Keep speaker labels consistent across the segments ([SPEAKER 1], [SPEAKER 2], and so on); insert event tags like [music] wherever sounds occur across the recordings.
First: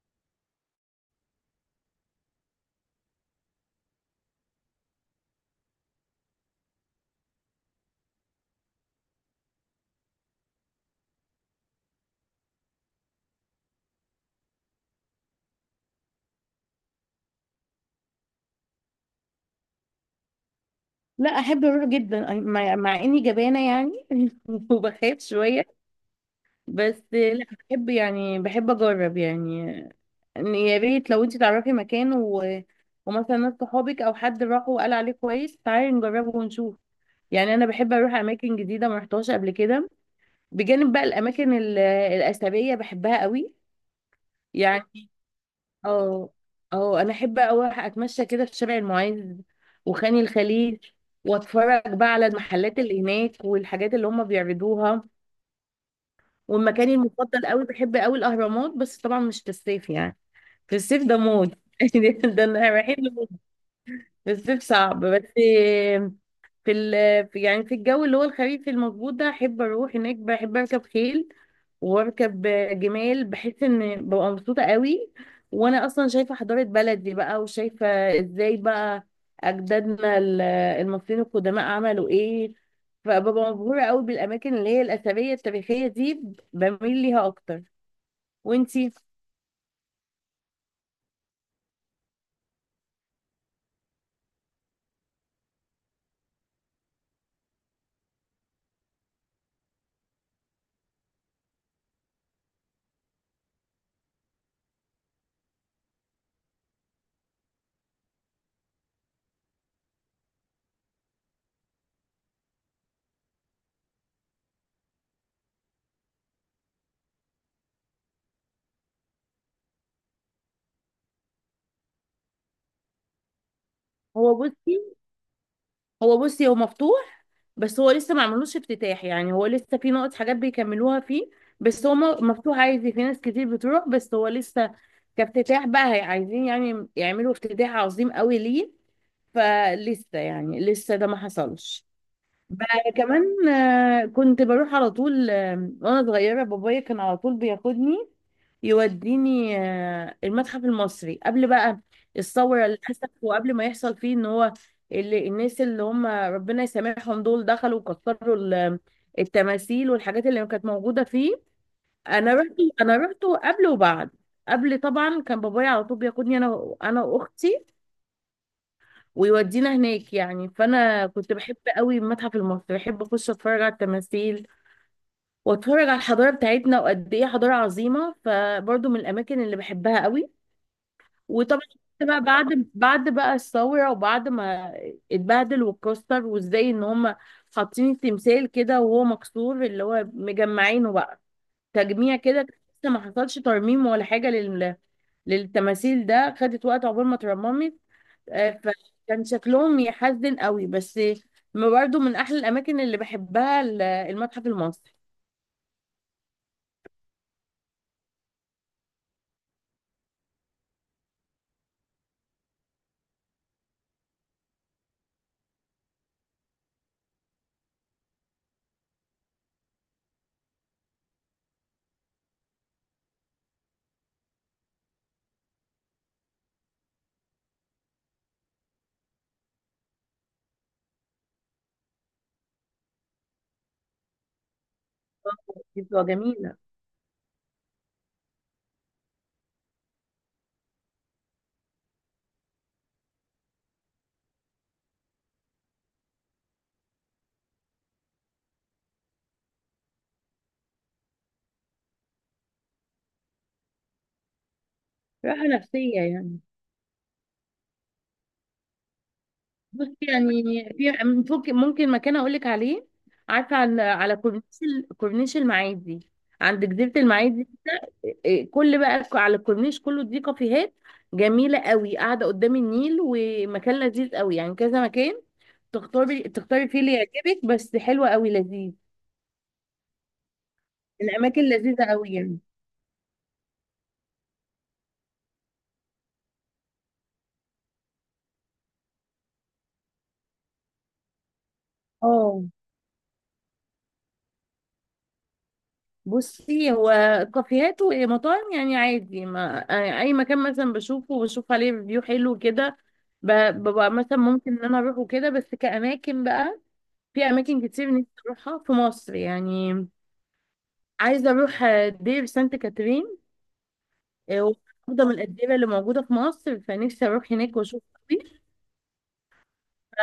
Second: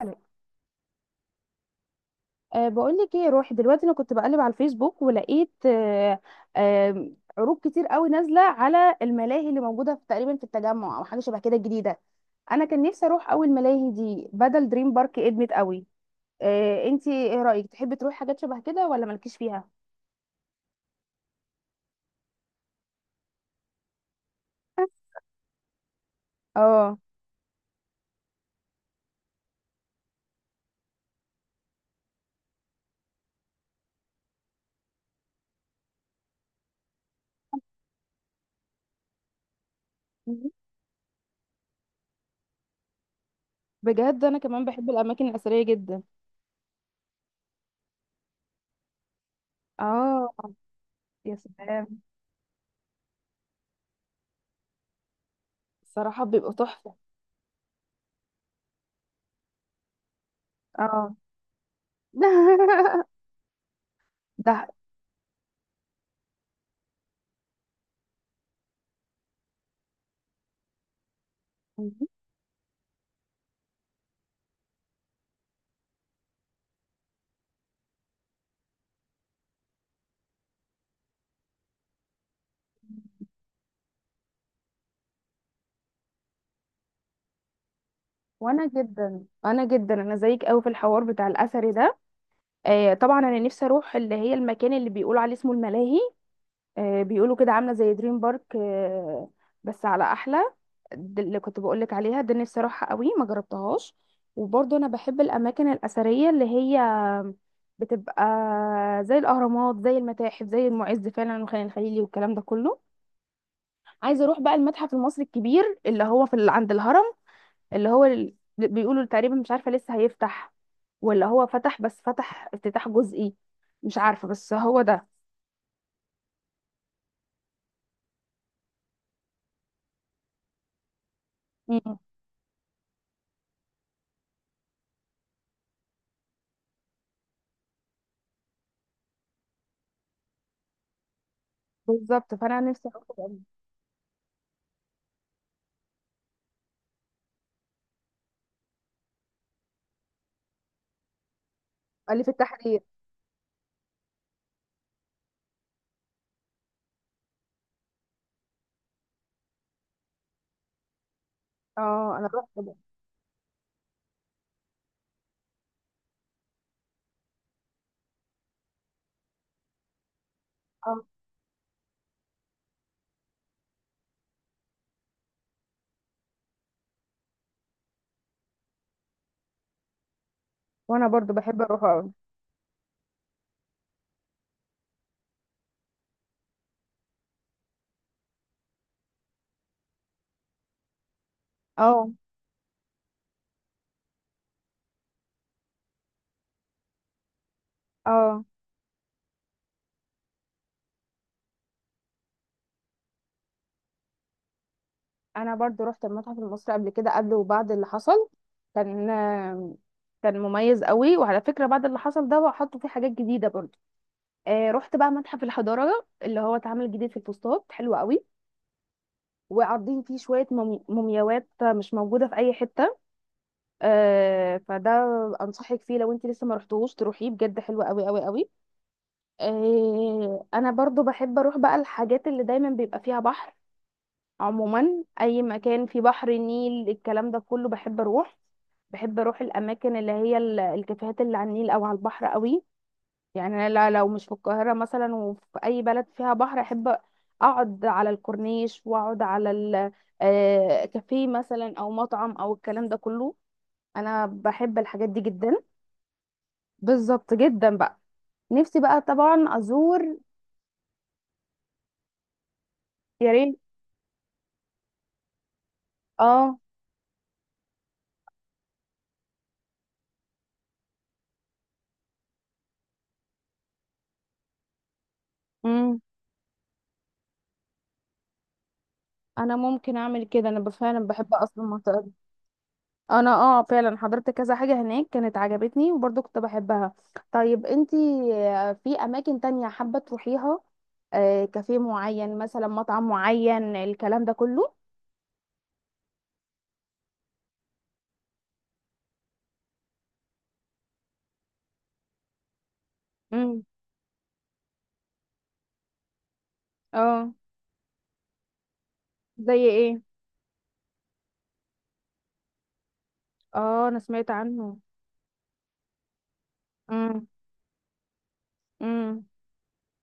[SPEAKER 1] حلو. بقول لك ايه، روحي دلوقتي. انا كنت بقلب على الفيسبوك، ولقيت أه أه عروض كتير قوي نازله على الملاهي اللي موجوده في تقريبا في التجمع او حاجه شبه كده جديده. انا كان نفسي اروح اول ملاهي دي، بدل دريم بارك ادمت قوي. انتي ايه رايك؟ تحبي تروحي حاجات شبه كده ولا مالكيش فيها؟
[SPEAKER 2] لا احب اروح جدا أي- مع مع اني جبانه يعني [laughs] وبخاف شويه.
[SPEAKER 1] اه،
[SPEAKER 2] بس لا بحب يعني بحب اجرب يعني. إن يا ريت لو انت تعرفي مكان ومثلا ناس صحابك او حد راح وقال عليه كويس، تعالي نجربه ونشوف. يعني انا بحب اروح اماكن جديده ما رحتهاش قبل كده، بجانب بقى الاماكن الاثريه بحبها قوي
[SPEAKER 1] بجد انا كمان بحب
[SPEAKER 2] يعني.
[SPEAKER 1] الاماكن الاثريه جدا.
[SPEAKER 2] اه، اه انا احب اوي اتمشى كده في شارع المعز وخان
[SPEAKER 1] اه،
[SPEAKER 2] الخليل،
[SPEAKER 1] يا
[SPEAKER 2] واتفرج
[SPEAKER 1] سلام.
[SPEAKER 2] بقى على المحلات اللي هناك والحاجات اللي هم بيعرضوها.
[SPEAKER 1] الصراحه بيبقوا
[SPEAKER 2] والمكان
[SPEAKER 1] تحفه.
[SPEAKER 2] المفضل قوي بحب قوي الاهرامات، بس طبعا مش في الصيف يعني. في الصيف
[SPEAKER 1] اه.
[SPEAKER 2] ده موت [laughs] ده
[SPEAKER 1] [laughs]
[SPEAKER 2] احنا رايحين لموت. في الصيف
[SPEAKER 1] ده
[SPEAKER 2] صعب. بس في يعني في الجو اللي هو الخريف المظبوط ده احب اروح هناك، بحب اركب خيل واركب جمال. بحس ان ببقى مبسوطه قوي، وانا اصلا شايفه حضاره بلدي بقى، وشايفه ازاي بقى اجدادنا المصريين القدماء عملوا ايه. فببقى مبهوره قوي بالاماكن اللي هي الاثريه التاريخيه دي، بميل ليها اكتر.
[SPEAKER 1] وانا
[SPEAKER 2] وانتي؟
[SPEAKER 1] جدا، انا زيك قوي في الحوار بتاع الاثري ده. آه طبعا، انا نفسي اروح اللي هي المكان اللي بيقولوا عليه اسمه الملاهي. آه، بيقولوا كده عامله زي دريم بارك، آه، بس على احلى. دي اللي كنت بقول لك عليها، ده نفسي اروحها قوي، ما جربتهاش. وبرضه انا بحب الاماكن الاثريه اللي هي بتبقى زي الاهرامات، زي المتاحف، زي المعز فعلا والخان الخليلي والكلام ده كله. عايزه اروح بقى المتحف المصري الكبير اللي هو عند الهرم. بيقولوا تقريبا، مش عارفة لسه هيفتح ولا هو فتح، بس فتح افتتاح جزئي. مش عارفة،
[SPEAKER 2] هو
[SPEAKER 1] بس هو
[SPEAKER 2] بصي،
[SPEAKER 1] ده.
[SPEAKER 2] هو بصي هو مفتوح، بس هو لسه ما عملوش افتتاح. يعني هو لسه في نقط حاجات بيكملوها فيه، بس هو
[SPEAKER 1] مم.
[SPEAKER 2] مفتوح عادي، في ناس كتير بتروح، بس هو لسه كافتتاح بقى عايزين يعني يعملوا افتتاح عظيم قوي ليه، فلسه يعني لسه ده ما حصلش.
[SPEAKER 1] بالظب، فانا نفسي
[SPEAKER 2] بقى
[SPEAKER 1] اروح أوي.
[SPEAKER 2] كمان كنت بروح على طول، وانا صغيره بابايا كان على طول بياخدني يوديني، المتحف المصري قبل بقى
[SPEAKER 1] الف
[SPEAKER 2] الثوره اللي
[SPEAKER 1] التحرير.
[SPEAKER 2] حصلت، وقبل ما يحصل فيه ان هو اللي الناس اللي هم ربنا يسامحهم دول دخلوا وكسروا التماثيل والحاجات اللي كانت موجوده فيه.
[SPEAKER 1] اه انا
[SPEAKER 2] انا
[SPEAKER 1] رحت
[SPEAKER 2] رحت،
[SPEAKER 1] ب-
[SPEAKER 2] انا رحت قبل وبعد. قبل طبعا كان بابايا على طول بياخدني انا واختي ويودينا هناك يعني،
[SPEAKER 1] اه،
[SPEAKER 2] فانا كنت بحب قوي المتحف المصري، بحب اخش اتفرج على التماثيل واتفرج على الحضاره بتاعتنا وقد ايه حضاره عظيمه. فبرضو من الاماكن اللي بحبها قوي.
[SPEAKER 1] وانا برضو
[SPEAKER 2] وطبعا
[SPEAKER 1] بحب اروح
[SPEAKER 2] كنت
[SPEAKER 1] أوي.
[SPEAKER 2] بقى بعد بقى الثوره، وبعد ما اتبهدل واتكسر وازاي ان هم حاطين التمثال كده وهو مكسور، اللي هو مجمعينه بقى
[SPEAKER 1] اه.
[SPEAKER 2] تجميع كده، لسه ما حصلش ترميم ولا حاجه لل للتماثيل. ده خدت وقت عقبال ما اترممت.
[SPEAKER 1] اه،
[SPEAKER 2] آه، فكان شكلهم يحزن قوي. بس ما برضو من احلى الاماكن اللي بحبها المتحف المصري.
[SPEAKER 1] انا برضو رحت المتحف المصري قبل كده، قبل وبعد اللي حصل. كان كان مميز قوي. وعلى فكره، بعد اللي حصل ده حطوا فيه حاجات جديده برضو. آه، رحت بقى متحف الحضاره اللي هو اتعمل جديد في الفسطاط، حلو قوي. وعارضين فيه شوية مومياوات مش موجودة في أي حتة. آه، فده أنصحك فيه، لو أنت لسه ما رحتوش تروحيه، بجد حلو قوي قوي قوي. آه، أنا برضو بحب أروح بقى الحاجات اللي دايما بيبقى فيها بحر. عموما أي مكان فيه
[SPEAKER 2] بتبقى
[SPEAKER 1] بحر،
[SPEAKER 2] جميله
[SPEAKER 1] النيل، الكلام ده كله بحب أروح. بحب أروح الأماكن اللي هي الكافيهات اللي على النيل أو على البحر قوي. يعني انا لو مش في القاهره مثلا وفي اي بلد فيها بحر، احب اقعد على الكورنيش، واقعد على كافيه مثلا او مطعم او الكلام ده كله. انا بحب الحاجات دي
[SPEAKER 2] راحه
[SPEAKER 1] جدا.
[SPEAKER 2] نفسيه يعني.
[SPEAKER 1] بالظبط، جدا بقى. نفسي بقى طبعا
[SPEAKER 2] بصي
[SPEAKER 1] ازور.
[SPEAKER 2] يعني في، ممكن مكان اقول لك عليه.
[SPEAKER 1] يا
[SPEAKER 2] عارفه
[SPEAKER 1] ريت.
[SPEAKER 2] على على كورنيش كورنيش المعادي
[SPEAKER 1] اه.
[SPEAKER 2] عند جزيره المعادي. كل بقى على الكورنيش كله دي كافيهات جميله قوي قاعده قدام النيل، ومكان لذيذ قوي يعني، كذا مكان
[SPEAKER 1] امم.
[SPEAKER 2] تختاري، تختاري فيه اللي يعجبك، بس حلوه قوي لذيذ.
[SPEAKER 1] انا ممكن اعمل كده، فعلا بحب
[SPEAKER 2] الاماكن
[SPEAKER 1] اصلا
[SPEAKER 2] لذيذه
[SPEAKER 1] المنطقه دي.
[SPEAKER 2] قوي يعني.
[SPEAKER 1] انا اه، فعلا حضرت كذا حاجة هناك كانت عجبتني، وبرضه كنت بحبها. طيب انتي، آه، في اماكن تانية حابة تروحيها؟ آه، كافيه معين
[SPEAKER 2] اه
[SPEAKER 1] مثلا، مطعم معين، الكلام ده كله؟
[SPEAKER 2] بصي، هو كافيهات ومطاعم يعني عادي، ما يعني اي مكان مثلا بشوفه وبشوف عليه ريفيو حلو كده ب-
[SPEAKER 1] امم.
[SPEAKER 2] ببقى مثلا ممكن ان انا اروحه كده. بس كاماكن بقى، في
[SPEAKER 1] اه.
[SPEAKER 2] اماكن كتير نفسي اروحها في مصر
[SPEAKER 1] زي
[SPEAKER 2] يعني.
[SPEAKER 1] ايه؟
[SPEAKER 2] عايزه اروح دير سانت كاترين.
[SPEAKER 1] اه، انا سمعت
[SPEAKER 2] آه،
[SPEAKER 1] عنه.
[SPEAKER 2] واحده من الاديره اللي موجوده في مصر، فنفسي
[SPEAKER 1] امم.
[SPEAKER 2] اروح هناك واشوف.
[SPEAKER 1] امم.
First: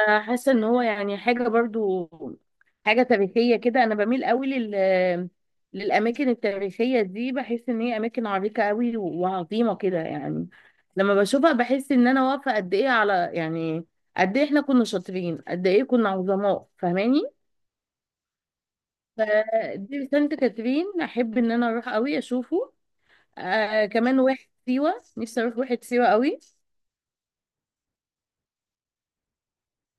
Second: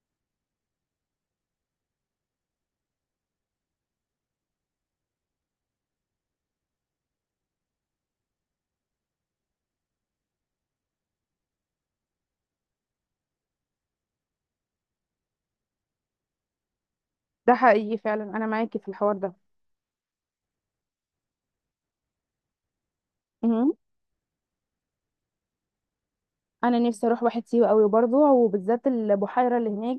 [SPEAKER 2] حاسه ان هو يعني حاجه برضو حاجه تاريخيه كده. انا بميل قوي لل للاماكن التاريخيه دي، بحس ان هي اماكن عريقه قوي وعظيمه كده يعني. لما بشوفها بحس ان انا واقفه قد ايه على، يعني قد ايه احنا كنا شاطرين، قد ايه كنا عظماء، فاهماني؟
[SPEAKER 1] ده حقيقي فعلا، انا معاكي في الحوار ده.
[SPEAKER 2] فدي سانت كاترين احب ان انا اروح قوي اشوفه.
[SPEAKER 1] امم.
[SPEAKER 2] آه كمان واحد سيوه، نفسي اروح واحد سيوه قوي.
[SPEAKER 1] انا نفسي اروح واحد سيوة قوي برضه، وبالذات البحيرة اللي هناك،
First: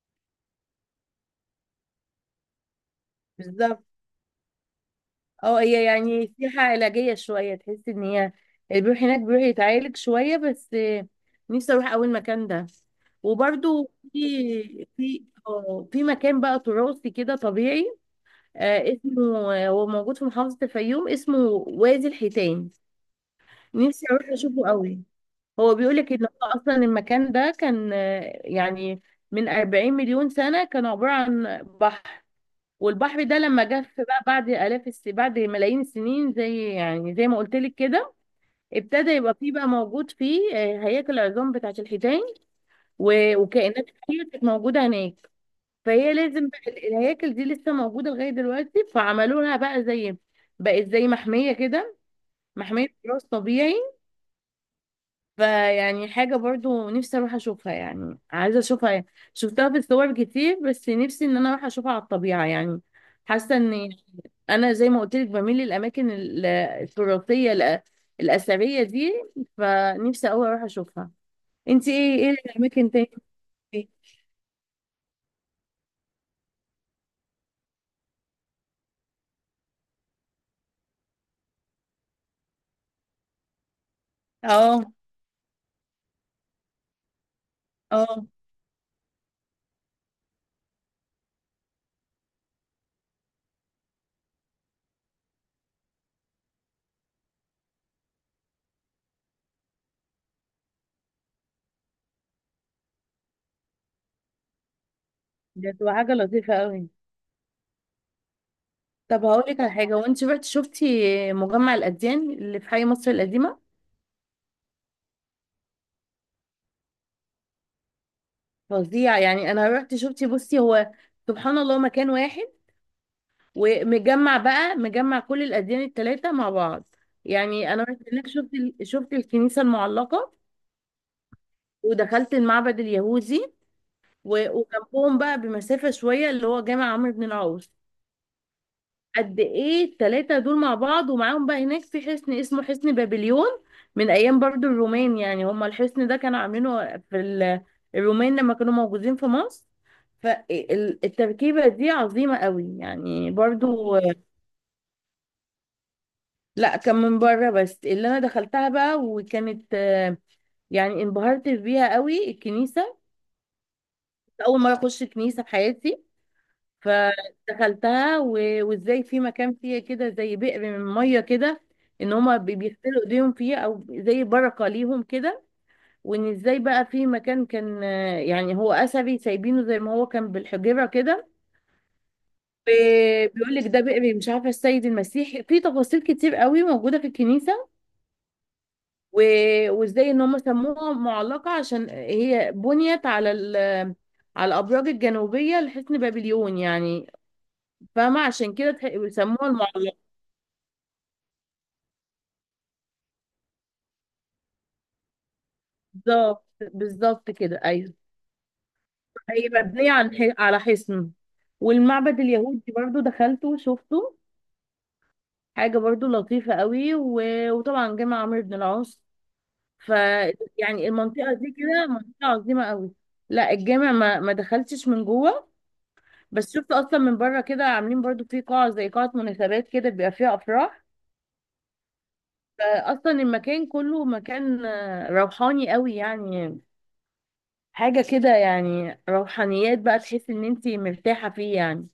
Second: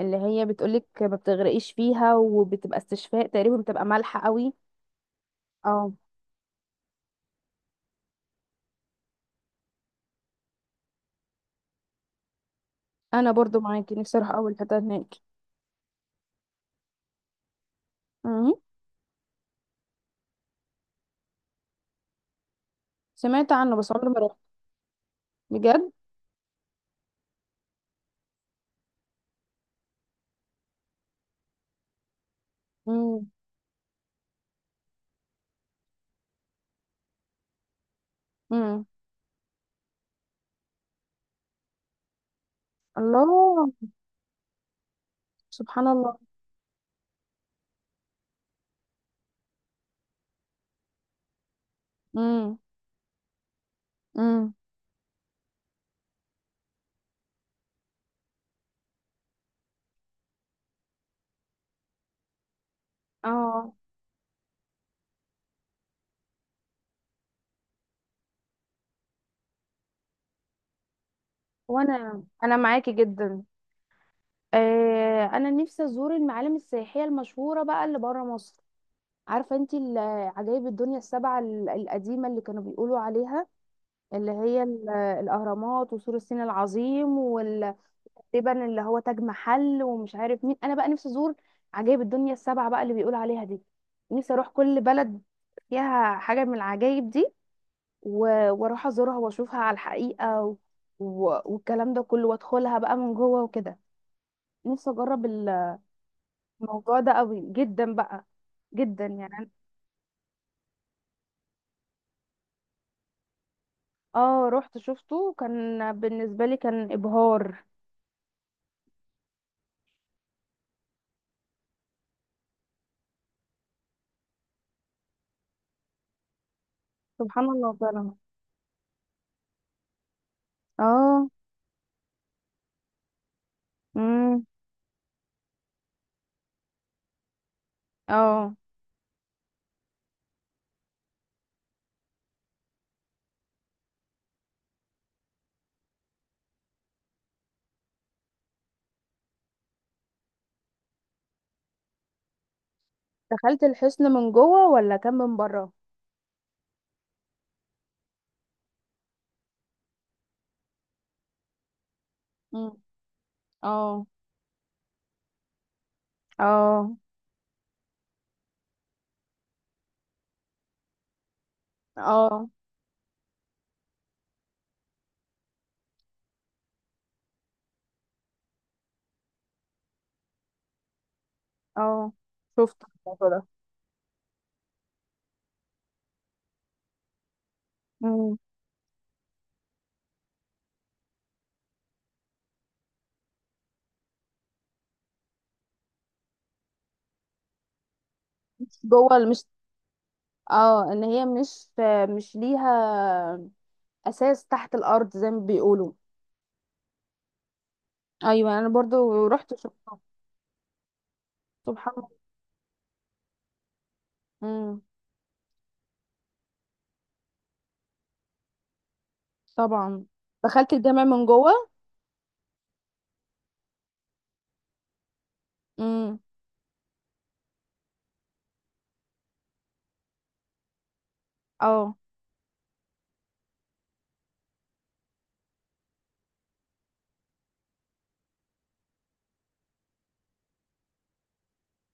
[SPEAKER 1] اللي هي بتقولك ما بتغرقيش فيها، وبتبقى استشفاء تقريبا،
[SPEAKER 2] بالظبط.
[SPEAKER 1] بتبقى مالحة قوي.
[SPEAKER 2] اه هي
[SPEAKER 1] اه.
[SPEAKER 2] يعني سياحة علاجية شوية، تحس ان هي اللي بيروح هناك بيروح يتعالج شوية. بس نفسي اروح اول مكان ده.
[SPEAKER 1] انا برضو
[SPEAKER 2] وبرضو
[SPEAKER 1] معاكي، نفسي اروح اول حته
[SPEAKER 2] في
[SPEAKER 1] هناك.
[SPEAKER 2] في مكان بقى تراثي كده طبيعي،
[SPEAKER 1] مم.
[SPEAKER 2] آه اسمه، هو موجود في محافظة الفيوم، اسمه وادي الحيتان.
[SPEAKER 1] سمعت عنه، بس
[SPEAKER 2] نفسي
[SPEAKER 1] عمري ما
[SPEAKER 2] اروح
[SPEAKER 1] رحت.
[SPEAKER 2] اشوفه قوي. هو
[SPEAKER 1] بجد.
[SPEAKER 2] بيقولك ان هو اصلا المكان ده كان، يعني من 40 مليون سنة كان عبارة عن بحر، والبحر
[SPEAKER 1] مم.
[SPEAKER 2] ده لما جف بقى بعد بعد ملايين السنين، زي يعني زي ما قلت لك كده،
[SPEAKER 1] مم.
[SPEAKER 2] ابتدى يبقى فيه بقى موجود فيه هياكل العظام بتاعة الحيتان
[SPEAKER 1] الله.
[SPEAKER 2] وكائنات كتير كانت موجودة هناك.
[SPEAKER 1] سبحان
[SPEAKER 2] فهي
[SPEAKER 1] الله.
[SPEAKER 2] لازم بقى الهياكل دي لسه موجودة لغاية دلوقتي، فعملوا لها بقى زي، بقت زي محمية كده،
[SPEAKER 1] مم.
[SPEAKER 2] محمية تراث طبيعي.
[SPEAKER 1] مم.
[SPEAKER 2] فيعني حاجة برضو نفسي اروح اشوفها يعني، عايزة اشوفها يعني. شفتها في الصور كتير بس نفسي ان انا اروح اشوفها على الطبيعة يعني. حاسة
[SPEAKER 1] اه.
[SPEAKER 2] ان انا زي ما قلت لك بميل للاماكن التراثية الاثرية دي، فنفسي اوي اروح اشوفها. انت ايه،
[SPEAKER 1] وانا
[SPEAKER 2] ايه
[SPEAKER 1] انا
[SPEAKER 2] الاماكن
[SPEAKER 1] معاكي
[SPEAKER 2] تاني
[SPEAKER 1] جدا.
[SPEAKER 2] دي؟
[SPEAKER 1] آه، انا نفسي ازور المعالم السياحيه المشهوره بقى اللي بره مصر. عارفه انت عجائب الدنيا السبعه القديمه اللي كانوا بيقولوا عليها؟ اللي هي
[SPEAKER 2] اه،
[SPEAKER 1] الاهرامات، وسور الصين العظيم،
[SPEAKER 2] اه
[SPEAKER 1] تقريبا اللي هو تاج محل، ومش عارف مين. انا بقى نفسي ازور عجائب الدنيا السبعة بقى اللي بيقول عليها دي. نفسي اروح كل بلد فيها حاجة من العجائب دي، واروح ازورها واشوفها على الحقيقة والكلام ده كله، وادخلها بقى من جوه وكده. نفسي اجرب
[SPEAKER 2] ده تبقى حاجة لطيفة اوي.
[SPEAKER 1] الموضوع ده قوي جدا بقى، جدا
[SPEAKER 2] طب
[SPEAKER 1] يعني
[SPEAKER 2] هقول لك على حاجة، وانت رحت شفتي مجمع الاديان اللي في حي مصر القديمة؟
[SPEAKER 1] اه، رحت شفته، وكان بالنسبة لي كان ابهار.
[SPEAKER 2] فظيع يعني. انا رحت شفتي بصي هو سبحان الله مكان واحد ومجمع بقى، مجمع كل الأديان التلاتة مع بعض.
[SPEAKER 1] سبحان الله
[SPEAKER 2] يعني أنا رحت
[SPEAKER 1] فعلا.
[SPEAKER 2] هناك شفت شفت الكنيسة المعلقة
[SPEAKER 1] اه.
[SPEAKER 2] ودخلت المعبد اليهودي
[SPEAKER 1] امم.
[SPEAKER 2] وجنبهم بقى بمسافة شوية اللي هو جامع عمرو بن العاص.
[SPEAKER 1] اه،
[SPEAKER 2] قد إيه التلاتة دول مع بعض، ومعاهم بقى هناك في حصن اسمه حصن بابليون من أيام برضو الرومان يعني. هما الحصن ده كانوا عاملينه في الرومان لما كانوا موجودين في مصر. فالتركيبة دي عظيمة قوي يعني
[SPEAKER 1] دخلت
[SPEAKER 2] برضو.
[SPEAKER 1] الحصن من جوه ولا كان من بره؟
[SPEAKER 2] لا كان من بره، بس اللي انا دخلتها بقى وكانت، يعني انبهرت بيها قوي الكنيسه.
[SPEAKER 1] اه.
[SPEAKER 2] اول مره اخش كنيسه في حياتي،
[SPEAKER 1] اه.
[SPEAKER 2] فدخلتها وازاي في مكان فيها كده زي بئر من ميه كده، ان هما
[SPEAKER 1] اه.
[SPEAKER 2] بيغسلوا ايديهم فيه او زي بركه ليهم كده. وان ازاي بقى في مكان كان، يعني هو اثري سايبينه زي ما هو كان بالحجره كده.
[SPEAKER 1] اه. شفت الموضوع ده.
[SPEAKER 2] بيقول لك ده بئر مش عارفه السيد المسيح، في تفاصيل كتير قوي موجوده في الكنيسه.
[SPEAKER 1] مم.
[SPEAKER 2] وازاي ان هم سموها معلقة عشان هي بنيت على على الابراج الجنوبيه لحصن بابليون يعني، فاهمه؟ عشان
[SPEAKER 1] مش
[SPEAKER 2] كده
[SPEAKER 1] جوه مش،
[SPEAKER 2] سموها المعلقه.
[SPEAKER 1] اه، ان هي مش، مش ليها اساس تحت الارض زي ما بيقولوا.
[SPEAKER 2] بالظبط كده ايوه.
[SPEAKER 1] ايوه، انا برضو
[SPEAKER 2] هي
[SPEAKER 1] رحت
[SPEAKER 2] مبنيه
[SPEAKER 1] شفتها.
[SPEAKER 2] عن على حصن.
[SPEAKER 1] سبحان الله.
[SPEAKER 2] والمعبد اليهودي برضو دخلته وشفته،
[SPEAKER 1] امم.
[SPEAKER 2] حاجه برضو لطيفه قوي. وطبعا جامع عمرو بن العاص. ف
[SPEAKER 1] طبعا. دخلت
[SPEAKER 2] يعني
[SPEAKER 1] الجامع من
[SPEAKER 2] المنطقه
[SPEAKER 1] جوه؟
[SPEAKER 2] دي كده منطقه عظيمه قوي. لا الجامع ما دخلتش من جوه،
[SPEAKER 1] امم.
[SPEAKER 2] بس شفت اصلا من بره كده عاملين برضو في قاعة زي قاعة مناسبات كده بيبقى فيها افراح.
[SPEAKER 1] اه،
[SPEAKER 2] فاصلا المكان كله مكان، روحاني قوي يعني، حاجة كده يعني روحانيات بقى، تحس ان انتي مرتاحة فيه يعني.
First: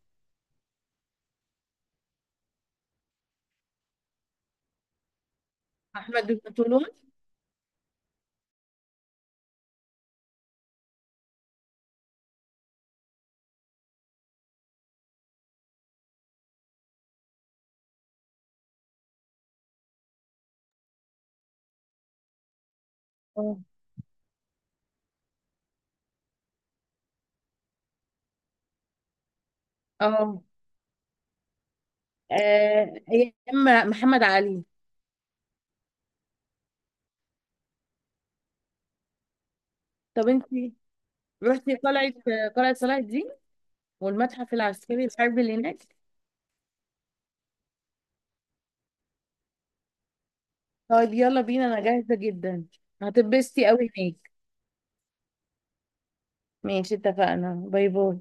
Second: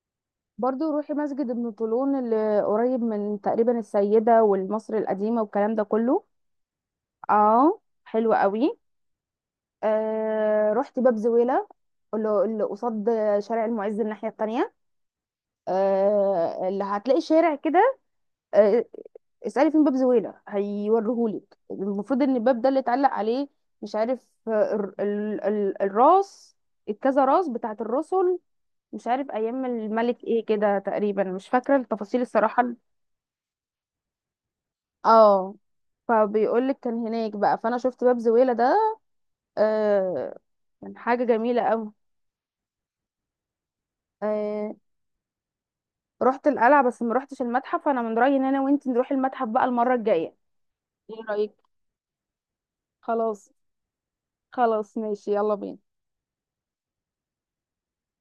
[SPEAKER 1] برضو روحي مسجد ابن طولون، اللي قريب من تقريبا السيدة والمصر القديمة والكلام ده كله.
[SPEAKER 2] احمد البطولون.
[SPEAKER 1] اه، حلو قوي. آه، رحت باب زويلة، اللي اللي قصاد شارع المعز الناحية التانية. آه، اللي هتلاقي شارع كده. آه، اسألي فين باب زويلة هيوريهولك. المفروض ان الباب ده اللي اتعلق عليه،
[SPEAKER 2] اه،
[SPEAKER 1] مش عارف آه، ال ال ال الراس، الكذا راس بتاعت الرسل، مش عارف ايام الملك
[SPEAKER 2] اه
[SPEAKER 1] ايه كده، تقريبا مش فاكرة التفاصيل الصراحة.
[SPEAKER 2] ايام محمد علي.
[SPEAKER 1] اه. فبيقولك كان هناك بقى، فانا شفت باب زويلة ده.
[SPEAKER 2] طب
[SPEAKER 1] آه،
[SPEAKER 2] انتي
[SPEAKER 1] كان حاجة جميلة
[SPEAKER 2] رحتي قلعة، قلعة صلاح الدين والمتحف
[SPEAKER 1] قوي.
[SPEAKER 2] العسكري الحربي اللي هناك؟
[SPEAKER 1] رحت القلعة بس ما رحتش المتحف، فانا من رأيي ان انا وانت نروح المتحف بقى المرة الجاية.
[SPEAKER 2] طيب
[SPEAKER 1] ايه
[SPEAKER 2] يلا
[SPEAKER 1] رأيك؟
[SPEAKER 2] بينا انا جاهزة جدا.
[SPEAKER 1] خلاص.
[SPEAKER 2] هتتبسطي قوي هناك.
[SPEAKER 1] خلاص، ماشي، يلا بينا.
[SPEAKER 2] ماشي اتفقنا، باي باي.